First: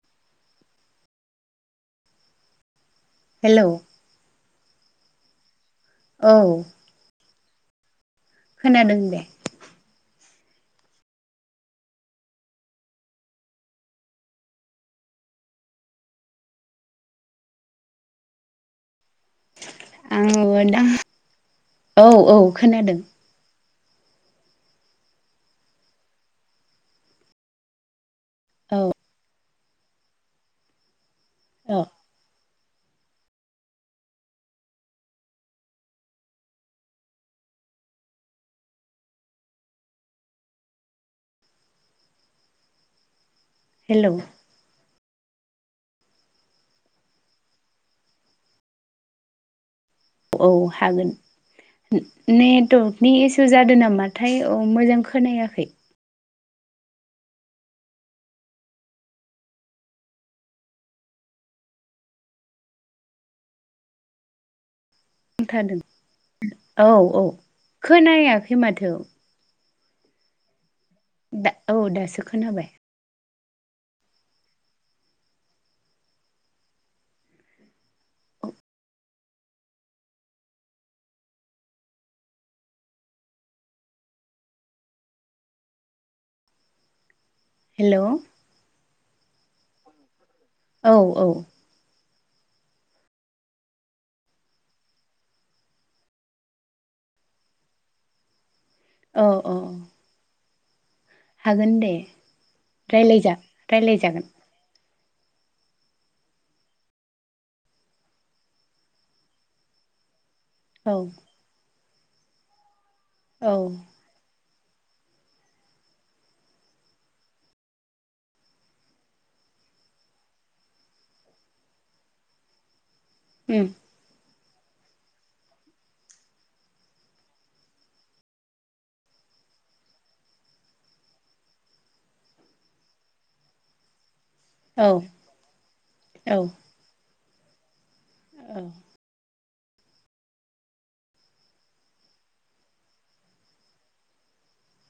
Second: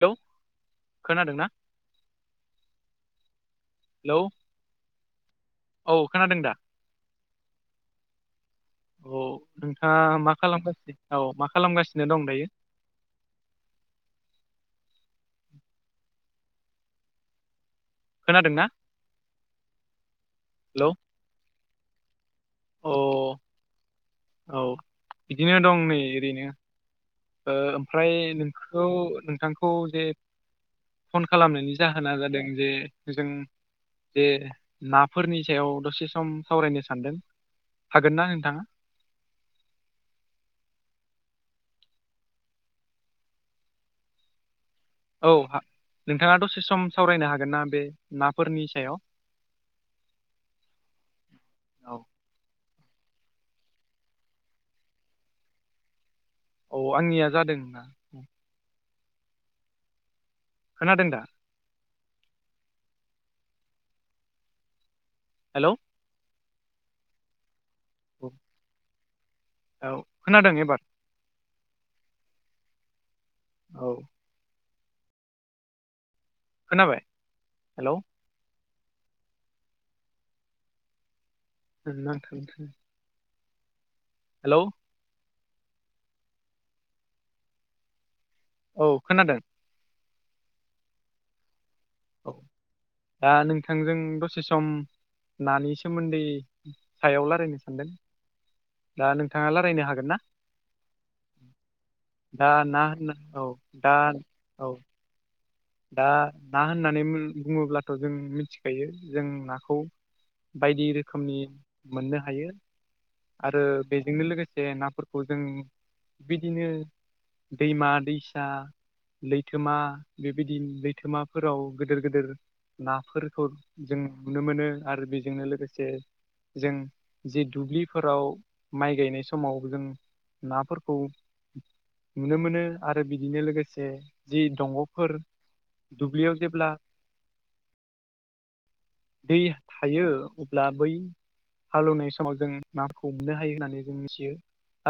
Hello खोनादोंना? Hello hello औ खोनादों दा? खोनादों दे औ नोंथाङा मा खालामगासिनो औ मा खालामगासिनो दं दायो? खोनादों ना? आङो दा औ औ खोनादों। औ औ बिदिनो दं नै ओरैनो ओ ओमफ्राय औ नोंखौ नोंथांखौ जे फन खालामनायनि औ जाहोना जादों जे जों जे नाफोरनि सायाव दसे सम सावरायनो सानदों। हागोन ना नोंथाङा। हेलौ। औ हा नोंथाङा दसे सम सावरायनो हागोन ना बे नाफोरनि सायाव। औ हागोन। औ नेटवर्कनि इसु जादों नामाथाय औ मोजां खोनायाखै। औ आंनिया जादों ना। खोनादों दा। हेलौ बुंथारदों औ औ खोनायाखै माथो। औ खोनादों एबार। दा औ दासो खोनाबाय। औ। खोनाबाय हेलौ। ओ नांथा नांथा। हेलौ। हेलौ औ खोनादों। औ औ। औ दा नोंथांजों दसे सम नानि सोमोन्दै सायाव रालायनो सानदों दा औ नोंथाङा औ रालायनो हागोन ना? हागोन दे दा ना होनना रायलायजा औ दा रायलायजागोन औ। दा ना होननानै बुङोब्लाथ' जों मिथिखायो जों नाखौ बायदि औ रोखोमनि मोननो हायो औ आरो बे जोंनो लोगोसे नाफोरखौ जों बिदिनो दैमा दैसा लैथोमा बेबायदि लैथोमाफोराव गोदोर गोदोर नाफोरखौ उम जों नुनो मोनो आरो बेजोंनो लोगोसे जों जे दुब्लिफोराव माइ गायनाय समाव जों नाफोरखौ नुनो मोनो आरो बिदिनो लोगोसे जि दं औ फोर दुब्लियाव औ जेब्ला औ। दै हायो अब्ला बै हालौवनाय समाव जों नामखौ मोननो हायो होननानै जों मिथियो।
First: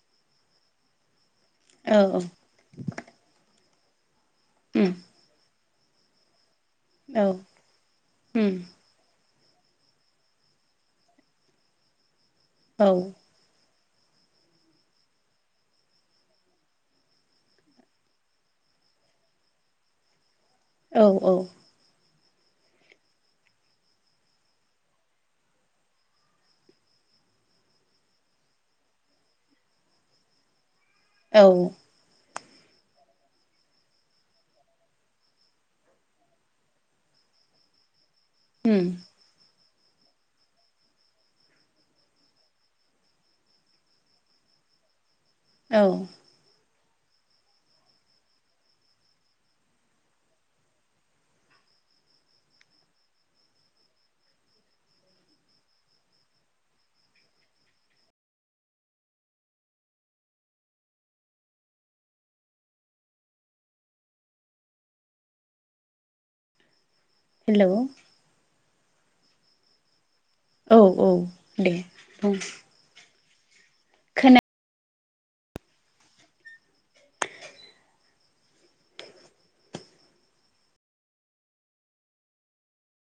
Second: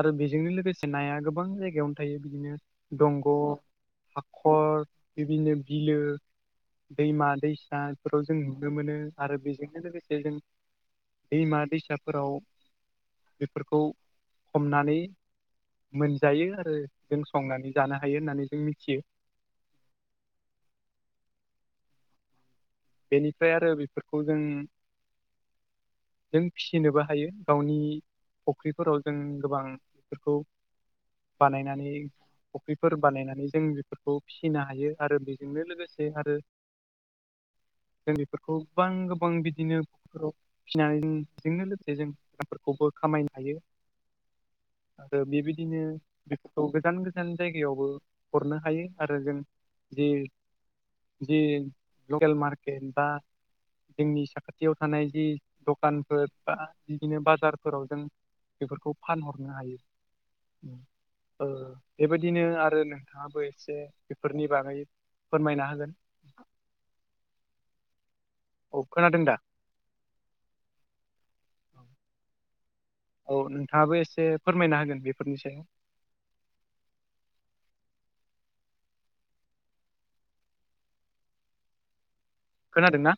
आरो बेजोंनो लोगोसे नाया गोबां जायगा। जायगायावनो औ थायो बिदिनो दंग' हाखर। उम बिबायदिनो बिलो औ दैमा दैसा बेफोराव उम जों। मोनो आरो बेजोंनो लोगोसे जों दैमा दैसाफोराव। औ। बेफोरखौ हमनानै। मोनजायो आरो जों संनानै जानो हायो होननानै जों मिथियो। औ औ। बेनिफ्राय आरो बेफोरखौ जों। जों फिसिनोबो हायो गावनि। फुख्रिफोराव जों गोबां बेफोरखौ औ बानायनानै। कबिफोर बानायनानै जों बेफोरखौ फिसिनो हायो आरो बेजोंनो लोगोसे आरो। दिैफोरखौ उम गोबां गोबां बिदिनो फाव। फिसिनानैजोंोंनो लोगोसे जों बेामफोरखौबो खामायनो हायो। आरो बेबायदिनो। औ बेफोरखौ गोजान गोजान जायगायावबो हरनो हायो आरो जों जि। जि लकेल मार्केट बा। जोंनि साखाथियाव थानाय जि दखानफोर बा बिदिनो बाजारफोराव जों। बेफोरखौ फानहरनो हायो। ओ बेबायदिनो आरो नोंथाङाबो एसे बेफोरनि बागै फोरमायना होगोन हेल' अ खोनादों दा औ औ दे औ औ नोंथाङाबो एसे फोरमायना होगोन बेफोरनि सायाव खोनादों ना।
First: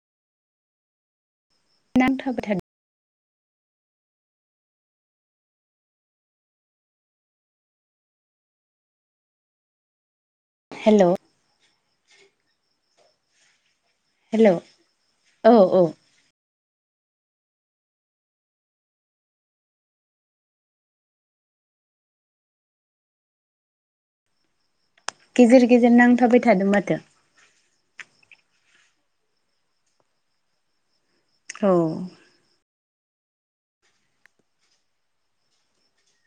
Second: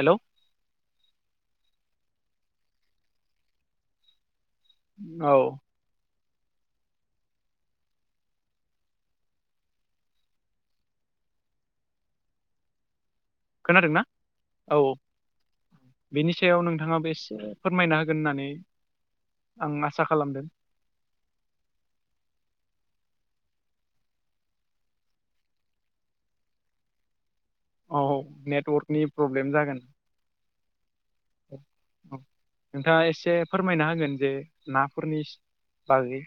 हेल'। नांथाबाय थादों औ। हेल'। खोनादों ना हेल' औ औ। बेनि सायाव नोंथाङाबो एसे फोरमायना होगोन होननानै आं आसा खालामदों गेजेर गेजेर नांथाबाय थादों माथो। औ नेटवर्कनि प्रब्लेम जागोन। औ औ नोंथाङा एसे फोरमायना होगोन जे नाफोरनि बागै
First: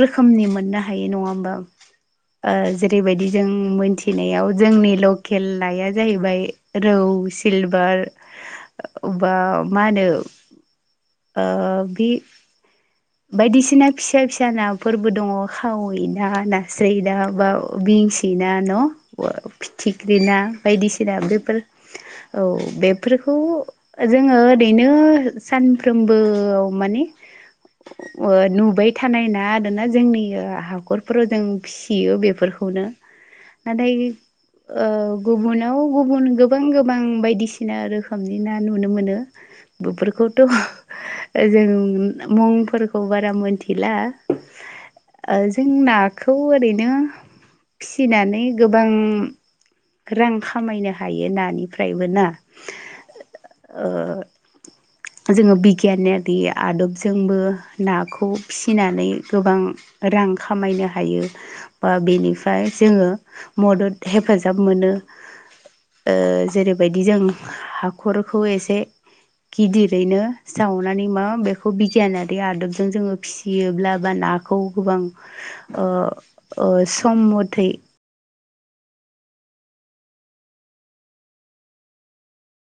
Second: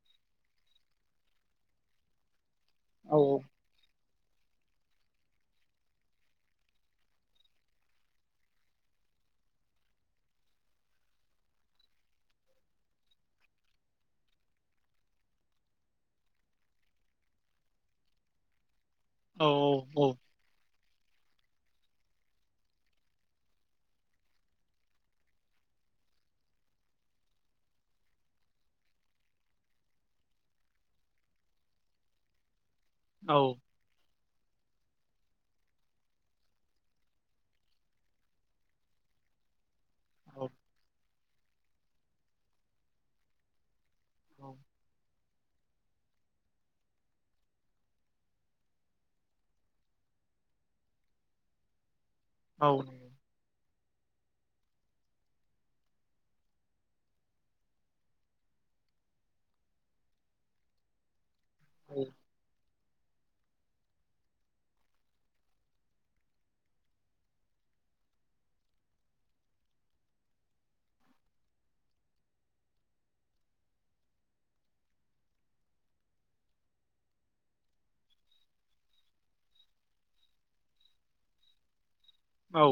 रोखोमनि मोननो हायो नङा होमबा औ जेरैबायदि जों मोनथि फिनायाव जोंनि लकेल लइाया जाहैबाय रौ सिलभार अबा मा होनो आ बि बायदिसिना फिसा फिसा नाफोरबो दङ खावै ना नास्राय ना बा बिंस ना न' औ फिथिख्रि ना बायदिसिना बेफोर औ बेफोरखौ जोङो ओरैनो सानफ्रोमबोआव माने नुबाय थानाय ना आरोना जोंनि हाखरफोराव जों सियो बेफोरखौनो औ। आदै ओ गुबुनाव गुबुन गोबां गोबां बायदिसिना रोखोमनि ना नुनो मोनो। औ बेफोरखौथ'ओ जों मुंफोरखौ बारा मिथिला औ ओ जों नाखौ ओरैनो फिसिनानै गोबां रां खामायनो हायो नानिफ्रायबो ना? औ ओ जोङो बिगियानारि आदबजोंबो नाखौ फिसिनानै गोबां रां खामायनो हायो ओ बेनि फ्राय जोङो मदद हेफाजाब मोनो। ओ जेरैबायदि जों हाखरखौ एसे गिदिरैनो सावनानै मा बेखौ बिगियाना रि आदबजों जोङो फिसियोब्ला बा नाखौ गोबां ओ ओ सम मथै औ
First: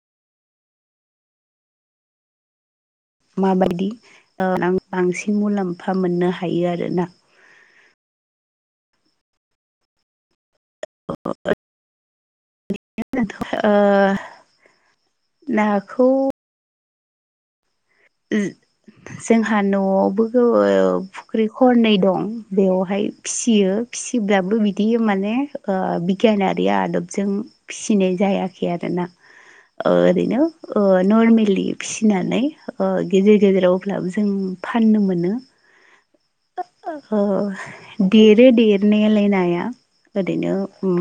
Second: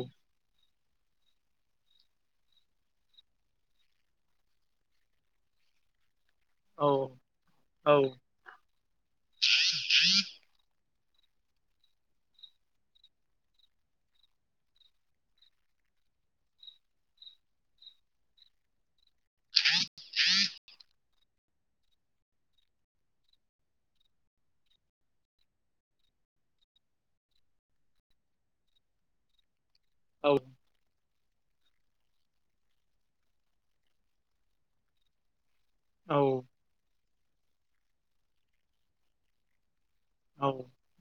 माबायदि बांसिन ओ मुलाम्फा मोननो हायो आरोना। औ [unintelligible] [unintelligible] ओ नाखौ जोंहा न'आवबो गो फुख्रि खरनै दं बेवहाय फिसियो फिसिब्लाबो बिदि माने ओ बिगियानारि आदबजों फिसिनाय जायाखै आरोना ओ औ ओरैनो नर्मेलि फिसिनानै ओ गेजेर गेजेराव अब्लाबो जों फाननो मोनो। औ ओ देरो देरनायालाय नाया औ ओरैनो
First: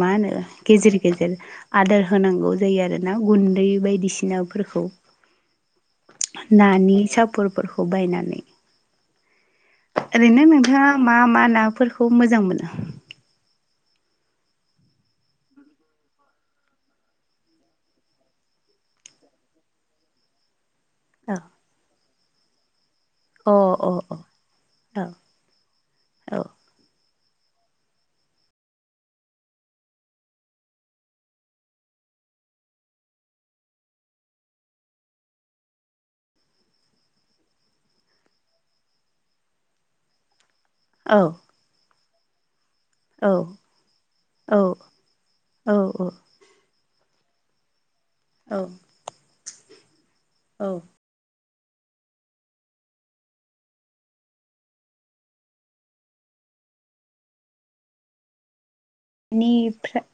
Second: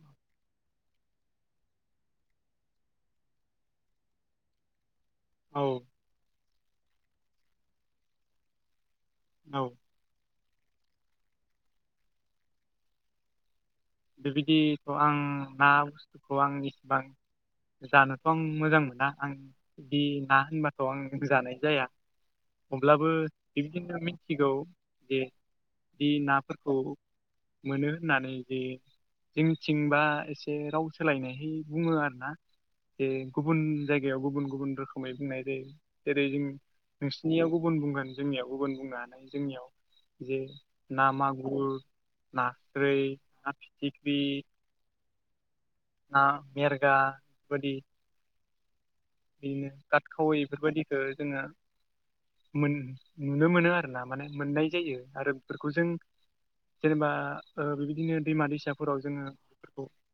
मा होनो गेजेर गेजेर आदार होनांगौ जायो आरोना गुन्दै बायदिसिनाफोरखौ। औ नानि सापरफोरखौ बायनानै औ ओरैनो नोंथाङा मा मा नाफोरखौ मोजां मोनो? बेबायदिखौ आं ना बुस्थुखौ आं इसेबां जानोथ' आं मोजां मोना आं बिदि ना होनबा थ' आं जानाय जाया अब्लाबो औ अ बिबायदिनो थिगौ अ जे बे अ नाफोरखौ मोनो होननानै जे जोंनिथिंबा एसे राव सोलायनायै बुङो आरो ना। जे गुबुन जायगायाव गुबुन गुबुन रोखोमै बुंनाय जायो जेरै जों नोंसिनियाव गुबुन बुंगोन जोंनियाव गुबुन बुंनो जोंनियाव जे ना औ मागुर, नास्रै, औ ना फिथिख्रि औ औ ना मेरगा बे बायदि औ बिदिनो गातखावै औ बेफोरबायदिखौ जोङो मोन नुनो मोनो आरो ना माने मोननाय जायो आरो बेफोरखौ जों जेनेबा ओ बेबायदिनो दैमा दैसाफोराव जोङो बेफोरखौ बेनिफ्राय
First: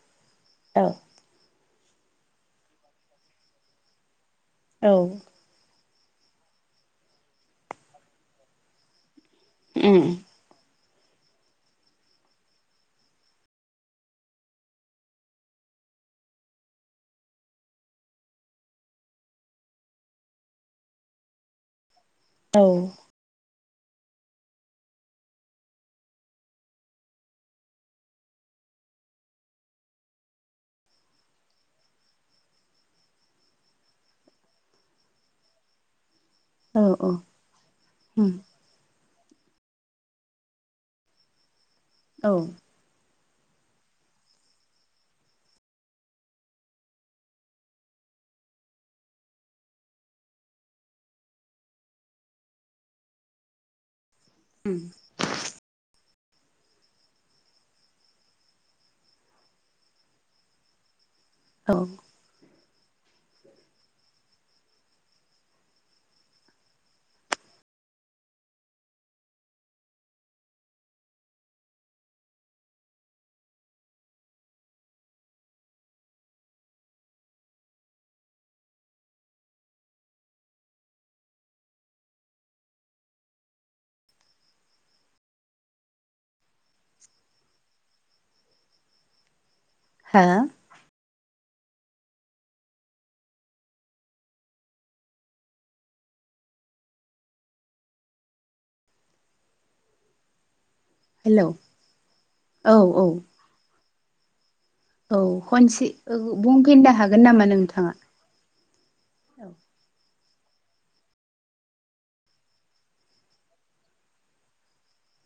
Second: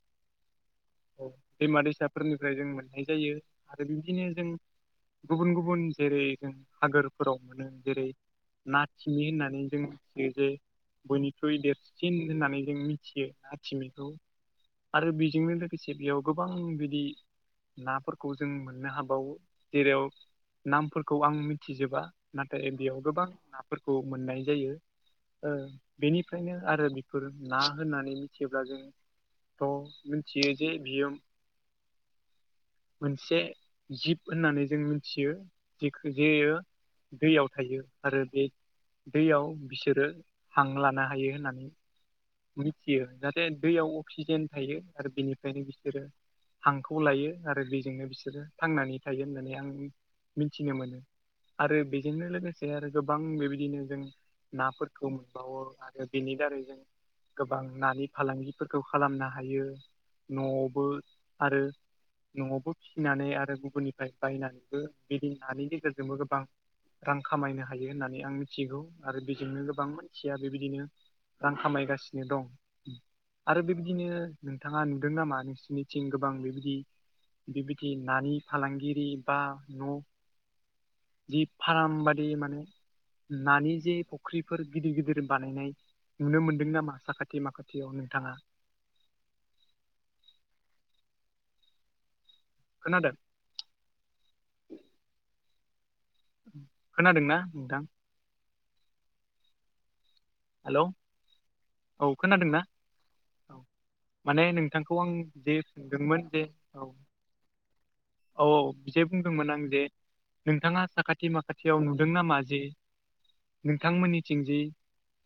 औ दैमा दैसाफोरनिफ्राय जों मोननाय जायो आरो बिदिनो जों औ गुबुन गुबुन जेरै जों हागोरफोराव मोनो जेरै नाथिमि होननानै जों उम मिथियो जे बयनिख्रुइ देरसिन होननानै जों मिथियो नाथिमैखौ। आरो बेजोंनो लोगोसे बेयाव गोबां बिदि नाफोर खौ जों मोननो हाबावो जेराव नामफोरखौ आं मिथिजोबा। औ नाथाय बेयाव गोबां नाफोरखौ मोननाय जायो। ओ बेनिफ्रायनो आरो बेफोर ना होननानै मिथियोब्ला जों थ' मिथियो जे बियो मोनसे जिब होननानै जों मिथियो जेखो जेयो औ औ दैयाव थायो आरो उम बे दैयाव बिसोरो हां लानो हायो होननानै औ उम मिथियो जाहाथे दैयाव अक्सिजेन थायो आरो बेनिफ्रायनो बिसोरो हांखौ लायो आरो दैजोंनो बिसोरो थांनानै थायो होननानै आं मिथिनो मोनो। आरो बेजोंनो लोगोसे आरो गोबां बेबायदिनो जों औ नाफोरखौ मोनबावो आरो बेनि दारै जों गोबां नानि फालांगिफोरखौ खालामनो हायो न'आवबो आरो हो न'आवबो फिसिनानै आरो गुबुननिफ्राय बायनानैबो बेदि नानि गेजेरजोंबो गोबां रां खामायनो हायो होननानै आं मिथिगौ आरो बेजोंनो गोबां मानसिया बेबायदिनो रां खामायगासिनो दं। आरो बेबायदिनो नोंथाङा नुदों नामा नोंसोरनिथिं गोबां बेबायदि बेबायदि नानि फालांगिरि बा न' जि फार्म बादि माने नानि जे फुख्रिफोर गिदिर गिदिर बानायनाय नुनो मोनदों नामा साखाथि माखाथियाव नोंथाङा? हा? खोनादों? खोनादोंना नोंथां? हेल औ खोनादों ना औ औ औ माने नोंथांखौ आं जे सोंदोंमोन जे औ गोन नामा नोंथाङा? औ औ जे बुंदोंमोन आं जे नोंथाङा साखाथि माखाथियाव नुदों नामा जे नोंथांमोननिथिंजे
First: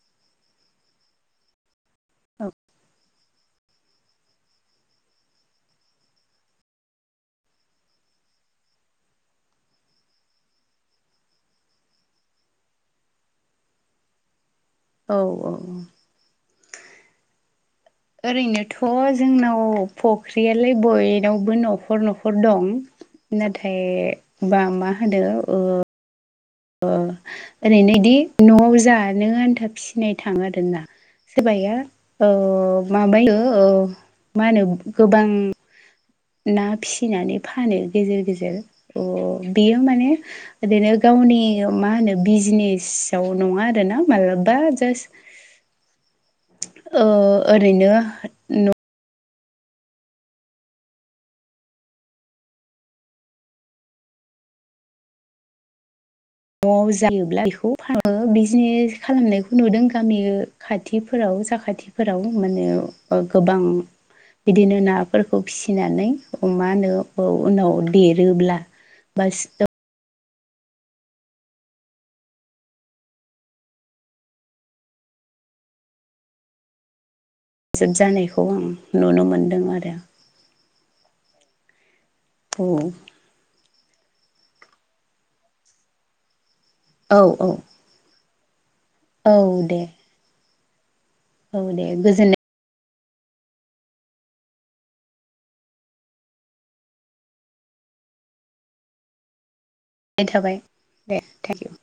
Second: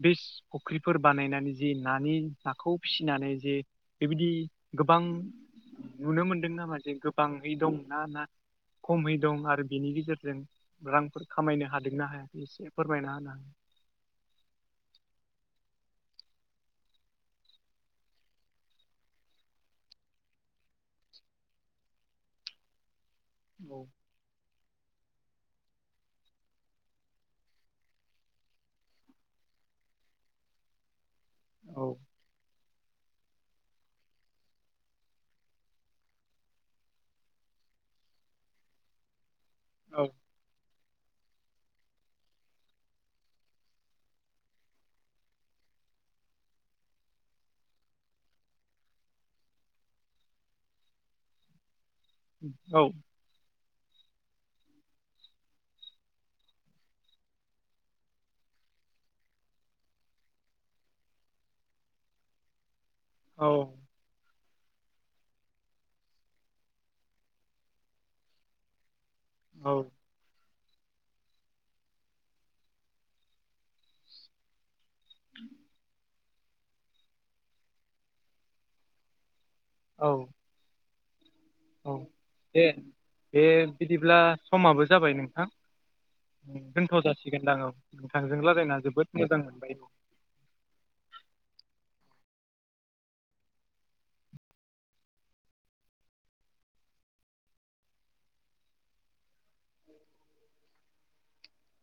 बेस फुख्रिफोर बानायनानै जि नानि औ नाखौ फिसिनानै जे बेबायदि गोबां नुनो मोनदों नामा जे गोबाङै दंना ना खमै दं आरो बेनि गेजेरजों रांफोर खामायनो हादोंना हायाखै एसे फोरमायना होना हा औ औ औ ओरैनोथ' जोंनाव फख्रियालाय बयनावबो नखर नखर दं। नाथाय बा मा होनो ओ ओ ओरैनोदि नआव जानो आन्था फिसिनाय थाङो आरोना। सोरबाया औ माबायो ओ मा होनो गोबां ना फिसिनानै फानो गेजेर गेजेर अ बेयो माने ओरैनो गावनि मा होनो बिजनेसाव नङा आरोना मालाबा जास्ट ओ ओरैनो औ नआव जायोब्ला बेखौ फार बिजनेस खालामनायखौ नुदों गामि खाथिफोराव साखाथिफोराव माने ओ औ गोबां बिदिनो नाफोरखौ फिसिनानै अमा नो उनाव देरोब्ला बास औ [unintelligible] जानायखौ आं नुनो मोनदों आरो। औ औ औ दे औ दे बिदिब्ला समाबो जाबाय नोंथां। दोनथ' जासिगोनदां औ नोंथांजों रायज्लायना जोबोद औ मोजां मोनबाय। दे औ दे गोजोननाय नाय थाबाय दे थेंक इउ